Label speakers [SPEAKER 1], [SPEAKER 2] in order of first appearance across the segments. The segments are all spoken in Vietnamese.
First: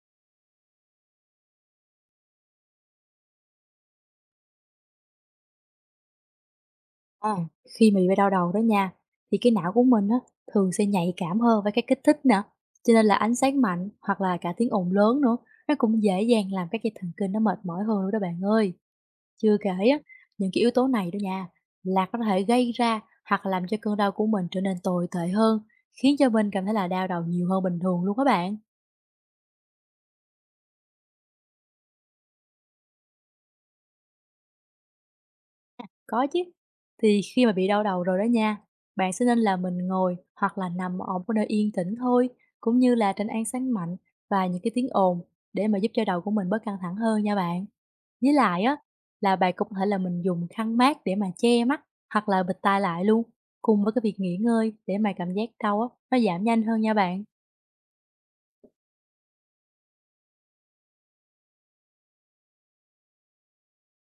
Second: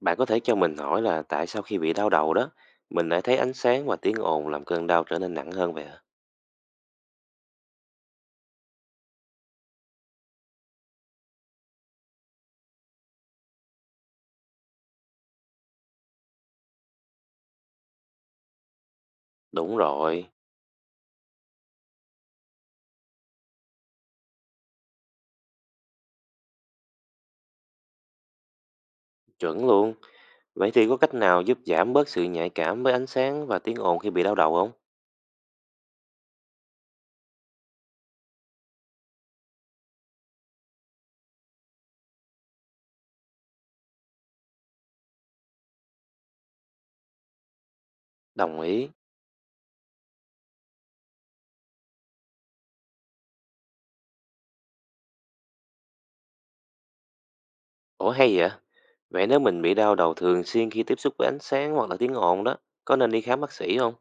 [SPEAKER 1] Bạn có thể cho mình hỏi là tại sao khi bị đau đầu đó, mình lại thấy ánh sáng và tiếng ồn làm cơn đau trở nên nặng hơn vậy hả?
[SPEAKER 2] À, khi mà bị đau đầu đó nha, thì cái não của mình á, thường sẽ nhạy cảm hơn với các kích thích nè. Cho nên là ánh sáng mạnh hoặc là cả tiếng ồn lớn nữa, nó cũng dễ dàng làm các dây thần kinh nó mệt mỏi hơn nữa đó bạn ơi. Chưa kể
[SPEAKER 1] Đúng
[SPEAKER 2] á,
[SPEAKER 1] rồi,
[SPEAKER 2] những cái yếu tố này đó nha, là có thể gây ra hoặc là làm cho cơn đau của mình trở nên tồi tệ hơn, khiến cho mình cảm thấy là đau đầu nhiều hơn bình thường luôn các bạn.
[SPEAKER 1] chuẩn luôn. Vậy thì có cách nào giúp giảm bớt sự nhạy cảm với ánh sáng và tiếng ồn khi bị đau đầu không?
[SPEAKER 2] Có chứ. Thì khi mà bị đau đầu rồi đó nha, bạn sẽ nên là mình ngồi hoặc là nằm ở một nơi yên tĩnh thôi, cũng như là tránh ánh sáng mạnh và những cái tiếng ồn để mà giúp cho đầu của mình bớt căng thẳng hơn nha bạn. Với
[SPEAKER 1] Đồng
[SPEAKER 2] lại á,
[SPEAKER 1] ý.
[SPEAKER 2] là bạn cũng có thể là mình dùng khăn mát để mà che mắt hoặc là bịt tai lại luôn, cùng với cái việc nghỉ ngơi để mà cảm giác đau á, nó giảm nhanh hơn nha bạn.
[SPEAKER 1] Ủa hay vậy? Vậy nếu mình bị đau đầu thường xuyên khi tiếp xúc với ánh sáng hoặc là tiếng ồn đó, có nên đi khám bác sĩ không?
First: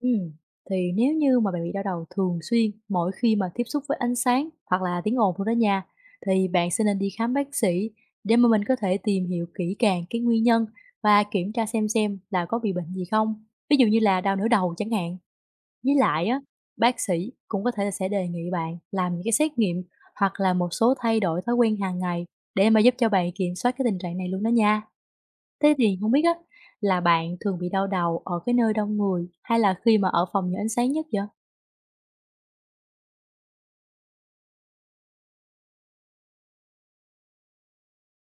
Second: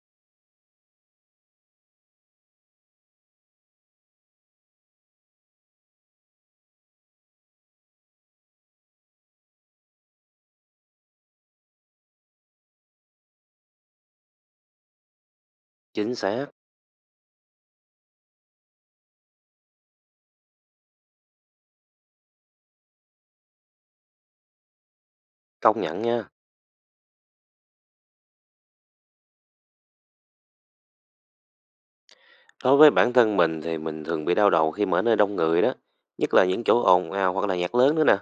[SPEAKER 2] Ừm, thì nếu như mà bạn bị đau đầu thường xuyên mỗi khi mà tiếp xúc với ánh sáng hoặc là tiếng ồn luôn đó nha, thì bạn sẽ nên đi khám bác sĩ để mà mình có thể tìm hiểu kỹ càng cái nguyên nhân và kiểm tra xem là có bị bệnh gì không. Ví dụ như là đau nửa đầu chẳng hạn. Với
[SPEAKER 1] Chính
[SPEAKER 2] lại á,
[SPEAKER 1] xác,
[SPEAKER 2] bác sĩ cũng có thể là sẽ đề nghị bạn làm những cái xét nghiệm hoặc là một số thay đổi thói quen hàng ngày để mà giúp cho bạn kiểm soát cái tình trạng này luôn đó nha. Thế
[SPEAKER 1] công
[SPEAKER 2] thì
[SPEAKER 1] nhận
[SPEAKER 2] không biết
[SPEAKER 1] nha.
[SPEAKER 2] á, là bạn thường bị đau đầu ở cái nơi đông người hay là khi mà ở phòng nhiều ánh sáng nhất vậy?
[SPEAKER 1] Đối với bản thân mình thì mình thường bị đau đầu khi mà ở nơi đông người đó, nhất là những chỗ ồn ào hoặc là nhạc lớn nữa nè.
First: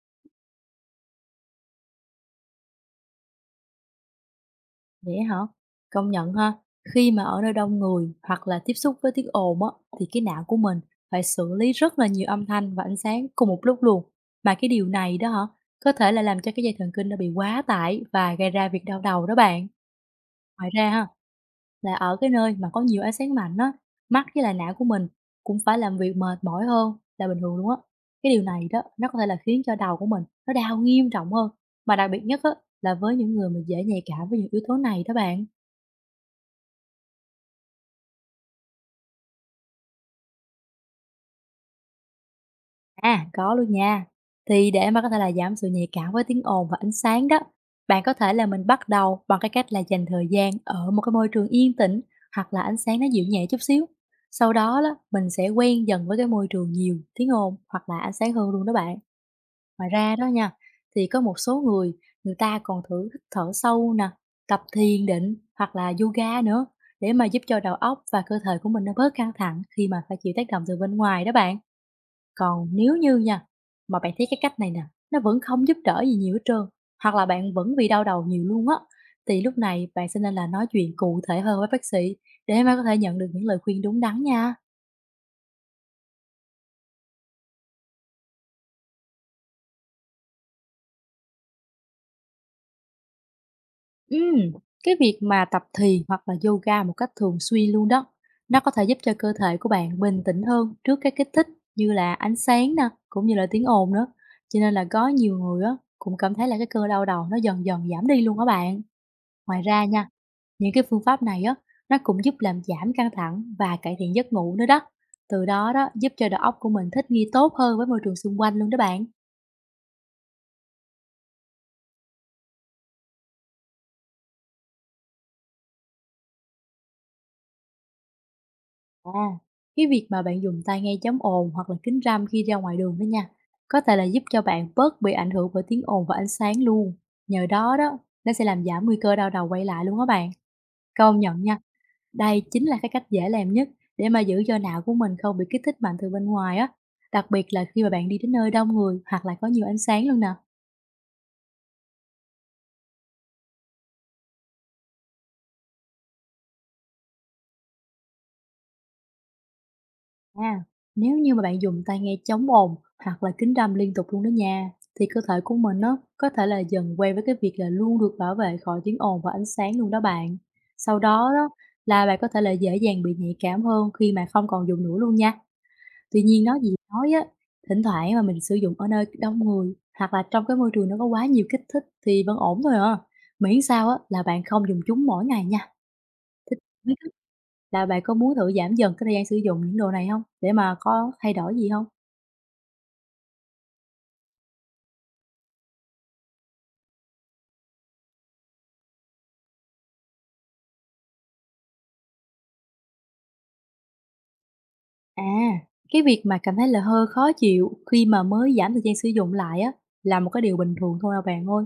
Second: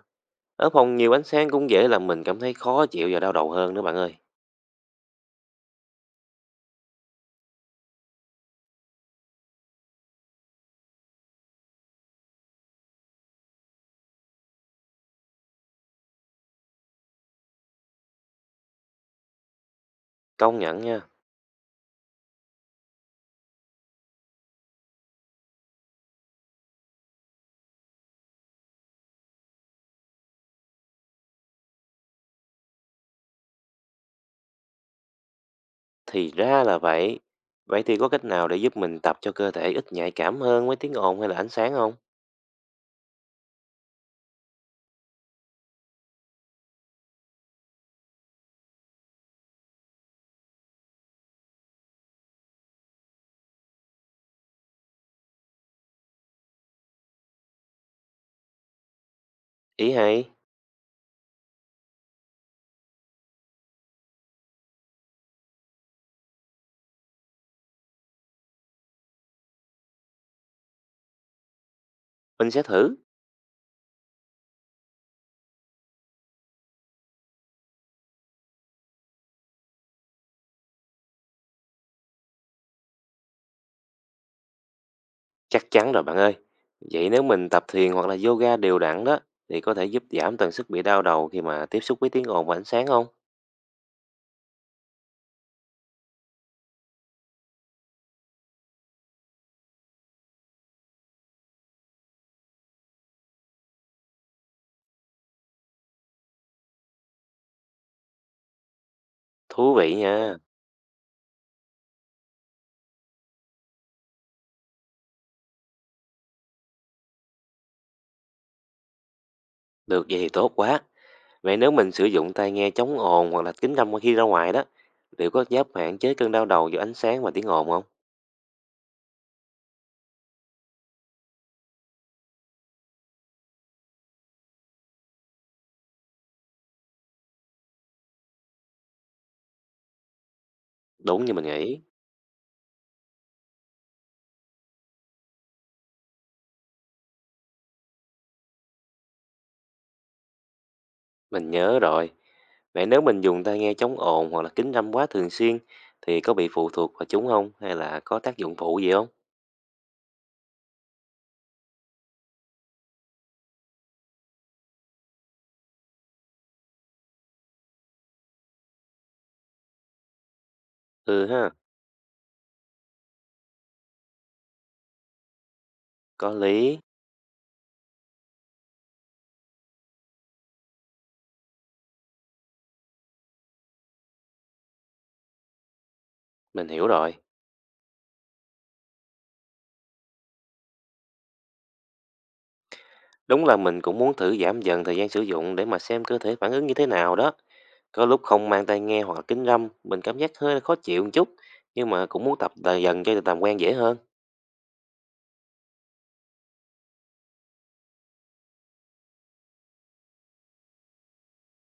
[SPEAKER 1] Ở phòng nhiều ánh sáng cũng dễ làm mình cảm thấy khó chịu và đau đầu hơn nữa bạn ơi.
[SPEAKER 2] Vậy hả? Công nhận ha, khi mà ở nơi đông người hoặc là tiếp xúc với tiếng ồn á, thì cái não của mình phải xử lý rất là nhiều âm thanh và ánh sáng cùng một lúc luôn. Mà cái điều này đó hả, có thể là làm cho cái dây thần kinh nó bị quá tải và gây ra việc đau đầu đó bạn.
[SPEAKER 1] Công
[SPEAKER 2] Ngoài
[SPEAKER 1] nhận
[SPEAKER 2] ra
[SPEAKER 1] nha.
[SPEAKER 2] ha, là ở cái nơi mà có nhiều ánh sáng mạnh á, mắt với lại não của mình cũng phải làm việc mệt mỏi hơn là bình thường luôn á. Cái điều này đó, nó có thể là khiến cho đầu của mình nó đau nghiêm trọng hơn. Mà đặc biệt nhất á, là với những người mà dễ nhạy cảm với những yếu tố này đó bạn?
[SPEAKER 1] Thì ra là vậy. Vậy thì có cách nào để giúp mình tập cho cơ thể ít nhạy cảm hơn với tiếng ồn hay là ánh sáng không?
[SPEAKER 2] À, có luôn nha. Thì để mà có thể là giảm sự nhạy cảm với tiếng ồn và ánh sáng đó, bạn có thể là mình bắt đầu bằng cái cách là dành thời gian ở một cái môi trường yên tĩnh hoặc là ánh sáng nó dịu nhẹ chút xíu. Sau đó, đó mình sẽ quen dần với cái môi trường nhiều tiếng ồn hoặc là ánh sáng hơn luôn đó bạn.
[SPEAKER 1] Ý
[SPEAKER 2] Ngoài ra
[SPEAKER 1] hay,
[SPEAKER 2] đó nha, thì có một số người, người ta còn thử hít thở sâu nè, tập thiền định hoặc là yoga nữa để mà giúp cho đầu óc và cơ thể của mình nó bớt căng thẳng khi mà phải chịu tác động từ bên ngoài đó bạn.
[SPEAKER 1] mình sẽ
[SPEAKER 2] Còn nếu
[SPEAKER 1] thử.
[SPEAKER 2] như nha, mà bạn thấy cái cách này nè, nó vẫn không giúp đỡ gì nhiều hết trơn, hoặc là bạn vẫn bị đau đầu nhiều luôn á, thì lúc này bạn sẽ nên là nói chuyện cụ thể hơn với bác sĩ để mà có thể nhận được những lời khuyên đúng đắn nha.
[SPEAKER 1] Chắc chắn rồi bạn ơi. Vậy nếu mình tập thiền hoặc là yoga đều đặn đó, thì có thể giúp giảm tần suất bị đau đầu khi mà tiếp xúc với tiếng ồn và ánh sáng không?
[SPEAKER 2] Ừm, cái việc mà tập thiền hoặc là yoga một cách thường xuyên luôn đó, nó có thể giúp cho cơ thể của bạn bình tĩnh hơn trước các kích thích như là ánh sáng nè, cũng như là tiếng ồn nữa. Cho nên là có nhiều người á cũng cảm thấy là cái cơn đau đầu nó dần dần giảm đi luôn á bạn. Ngoài
[SPEAKER 1] Thú
[SPEAKER 2] ra
[SPEAKER 1] vị
[SPEAKER 2] nha,
[SPEAKER 1] nha.
[SPEAKER 2] những cái phương pháp này á nó cũng giúp làm giảm căng thẳng và cải thiện giấc ngủ nữa đó. Từ đó đó giúp cho đầu óc của mình thích nghi tốt hơn với môi trường xung quanh luôn đó bạn.
[SPEAKER 1] Được vậy thì tốt quá. Vậy nếu mình sử dụng tai nghe chống ồn hoặc là kính râm khi ra ngoài đó, liệu có giúp hạn chế cơn đau đầu do ánh sáng và tiếng ồn không?
[SPEAKER 2] À, cái việc mà bạn dùng tai nghe chống ồn hoặc là kính râm khi ra ngoài đường đó nha, có thể là giúp cho bạn bớt bị ảnh hưởng bởi tiếng ồn và ánh sáng luôn. Nhờ đó đó, nó sẽ làm giảm nguy cơ đau đầu quay lại luôn á bạn. Công
[SPEAKER 1] Đúng như
[SPEAKER 2] nhận
[SPEAKER 1] mình
[SPEAKER 2] nha,
[SPEAKER 1] nghĩ,
[SPEAKER 2] đây chính là cái cách dễ làm nhất để mà giữ cho não của mình không bị kích thích mạnh từ bên ngoài á. Đặc biệt là khi mà bạn đi đến nơi đông người hoặc là có nhiều ánh sáng luôn nè.
[SPEAKER 1] mình nhớ rồi. Vậy nếu mình dùng tai nghe chống ồn hoặc là kính râm quá thường xuyên thì có bị phụ thuộc vào chúng không hay là có tác dụng phụ gì không?
[SPEAKER 2] À, nếu như mà bạn dùng tai nghe chống ồn hoặc là kính râm liên tục luôn đó nha, thì cơ thể của mình nó có thể là dần quen với cái việc là luôn được bảo vệ khỏi tiếng ồn và ánh sáng luôn đó bạn. Sau
[SPEAKER 1] Ừ
[SPEAKER 2] đó đó,
[SPEAKER 1] ha,
[SPEAKER 2] là bạn có thể là dễ dàng bị nhạy cảm hơn khi mà không còn dùng nữa luôn nha. Tuy
[SPEAKER 1] có
[SPEAKER 2] nhiên nói gì
[SPEAKER 1] lý,
[SPEAKER 2] nói á, thỉnh thoảng mà mình sử dụng ở nơi đông người hoặc là trong cái môi trường nó có quá nhiều kích thích thì vẫn ổn thôi à, miễn sao á là bạn không dùng chúng mỗi ngày nha. Thế
[SPEAKER 1] mình
[SPEAKER 2] hông
[SPEAKER 1] hiểu
[SPEAKER 2] biết
[SPEAKER 1] rồi.
[SPEAKER 2] là bạn có muốn thử giảm dần cái thời gian sử dụng những đồ này không, để mà có thay đổi gì không?
[SPEAKER 1] Đúng là mình cũng muốn thử giảm dần thời gian sử dụng để mà xem cơ thể phản ứng như thế nào đó. Có lúc không mang tai nghe hoặc là kính râm, mình cảm giác hơi khó chịu một chút, nhưng mà cũng muốn tập dần dần cho tầm quen dễ hơn.
[SPEAKER 2] À, cái việc mà cảm thấy là hơi khó chịu khi mà mới giảm thời gian sử dụng lại á, là một cái điều bình thường thôi à bạn ơi.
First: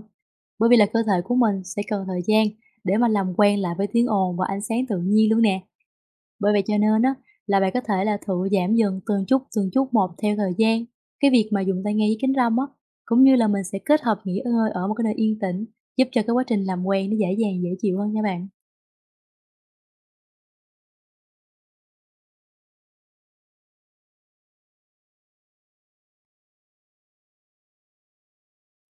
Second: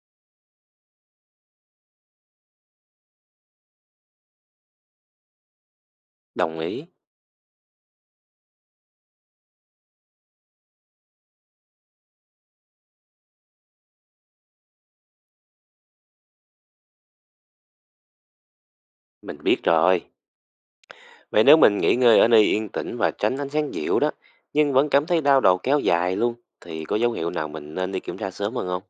[SPEAKER 2] Bởi vì là cơ thể của mình sẽ cần thời gian để mà làm quen lại với tiếng ồn và ánh sáng tự nhiên luôn nè. Bởi
[SPEAKER 1] Đồng
[SPEAKER 2] vậy cho
[SPEAKER 1] ý,
[SPEAKER 2] nên á, là bạn có thể là thử giảm dần từng chút một theo thời gian. Cái việc mà dùng tai nghe với kính râm á, cũng như là mình sẽ kết hợp nghỉ ngơi ở một cái nơi yên tĩnh, giúp cho cái quá trình làm quen nó dễ dàng, dễ chịu hơn nha bạn.
[SPEAKER 1] mình biết rồi. Vậy nếu mình nghỉ ngơi ở nơi yên tĩnh và tránh ánh sáng dịu đó, nhưng vẫn cảm thấy đau đầu kéo dài luôn, thì có dấu hiệu nào mình nên đi kiểm tra sớm hơn không?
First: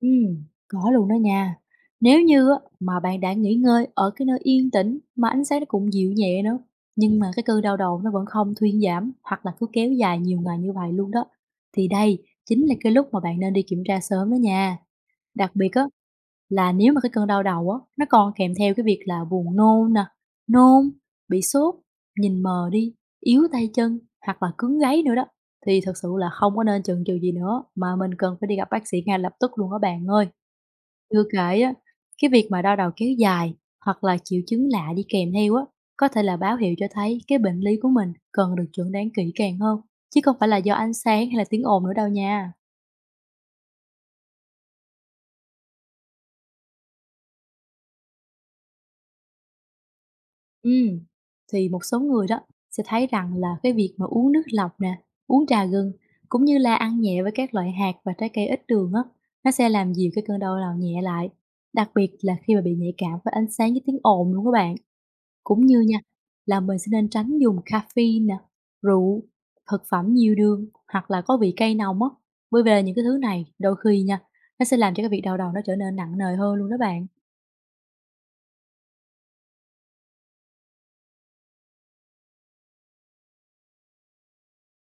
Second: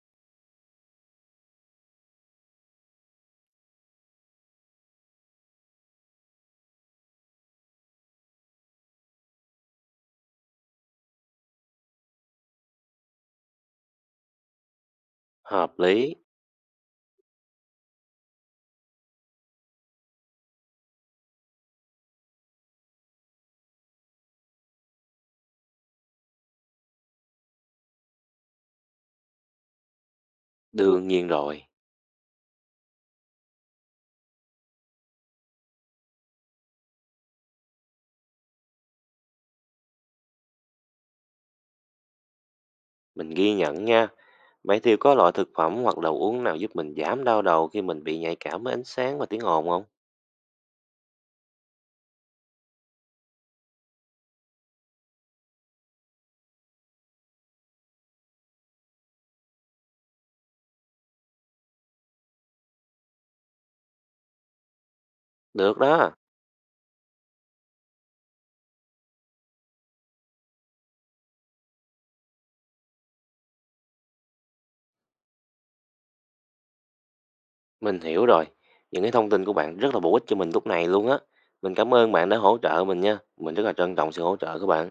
[SPEAKER 2] Có luôn đó nha. Nếu như á, mà bạn đã nghỉ ngơi ở cái nơi yên tĩnh mà ánh sáng nó cũng dịu nhẹ nữa, nhưng mà cái cơn đau đầu nó vẫn không thuyên giảm hoặc là cứ kéo dài nhiều ngày như vậy luôn đó, thì đây chính là cái lúc mà bạn nên đi kiểm tra sớm đó nha. Đặc biệt
[SPEAKER 1] Hợp
[SPEAKER 2] á,
[SPEAKER 1] lý,
[SPEAKER 2] là nếu mà cái cơn đau đầu á, nó còn kèm theo cái việc là buồn nôn nè, nôn, bị sốt, nhìn mờ đi, yếu tay chân hoặc là cứng gáy nữa đó, thì thật sự là không có nên chần chừ gì nữa mà mình cần phải đi gặp bác sĩ ngay lập tức luôn á bạn ơi.
[SPEAKER 1] đương
[SPEAKER 2] Chưa
[SPEAKER 1] nhiên
[SPEAKER 2] kể
[SPEAKER 1] rồi.
[SPEAKER 2] á, cái việc mà đau đầu kéo dài hoặc là triệu chứng lạ đi kèm theo á, có thể là báo hiệu cho thấy cái bệnh lý của mình cần được chẩn đoán kỹ càng hơn, chứ không phải là do ánh sáng hay là tiếng ồn nữa đâu nha.
[SPEAKER 1] Mình ghi nhận nha. Vậy thì có loại thực phẩm hoặc đồ uống nào giúp mình giảm đau đầu khi mình bị nhạy cảm với ánh sáng và tiếng ồn không?
[SPEAKER 2] Ừ, thì một số người đó sẽ thấy rằng là cái việc mà uống nước lọc nè, uống trà gừng cũng như là ăn nhẹ với các loại hạt và trái cây ít đường á, nó sẽ làm dịu cái cơn đau đầu nhẹ lại. Đặc biệt là khi mà bị nhạy cảm với ánh sáng với tiếng ồn luôn các bạn. Cũng
[SPEAKER 1] Được
[SPEAKER 2] như nha,
[SPEAKER 1] đó,
[SPEAKER 2] là mình sẽ nên tránh dùng caffeine nè, rượu, thực phẩm nhiều đường hoặc là có vị cay nồng á. Bởi vì là những cái thứ này đôi khi nha, nó sẽ làm cho cái việc đau đầu nó trở nên nặng nề hơn luôn đó bạn.
[SPEAKER 1] mình hiểu rồi. Những cái thông tin của bạn rất là bổ ích cho mình lúc này luôn á. Mình cảm ơn bạn đã hỗ trợ mình nha. Mình rất là trân trọng sự hỗ trợ của bạn.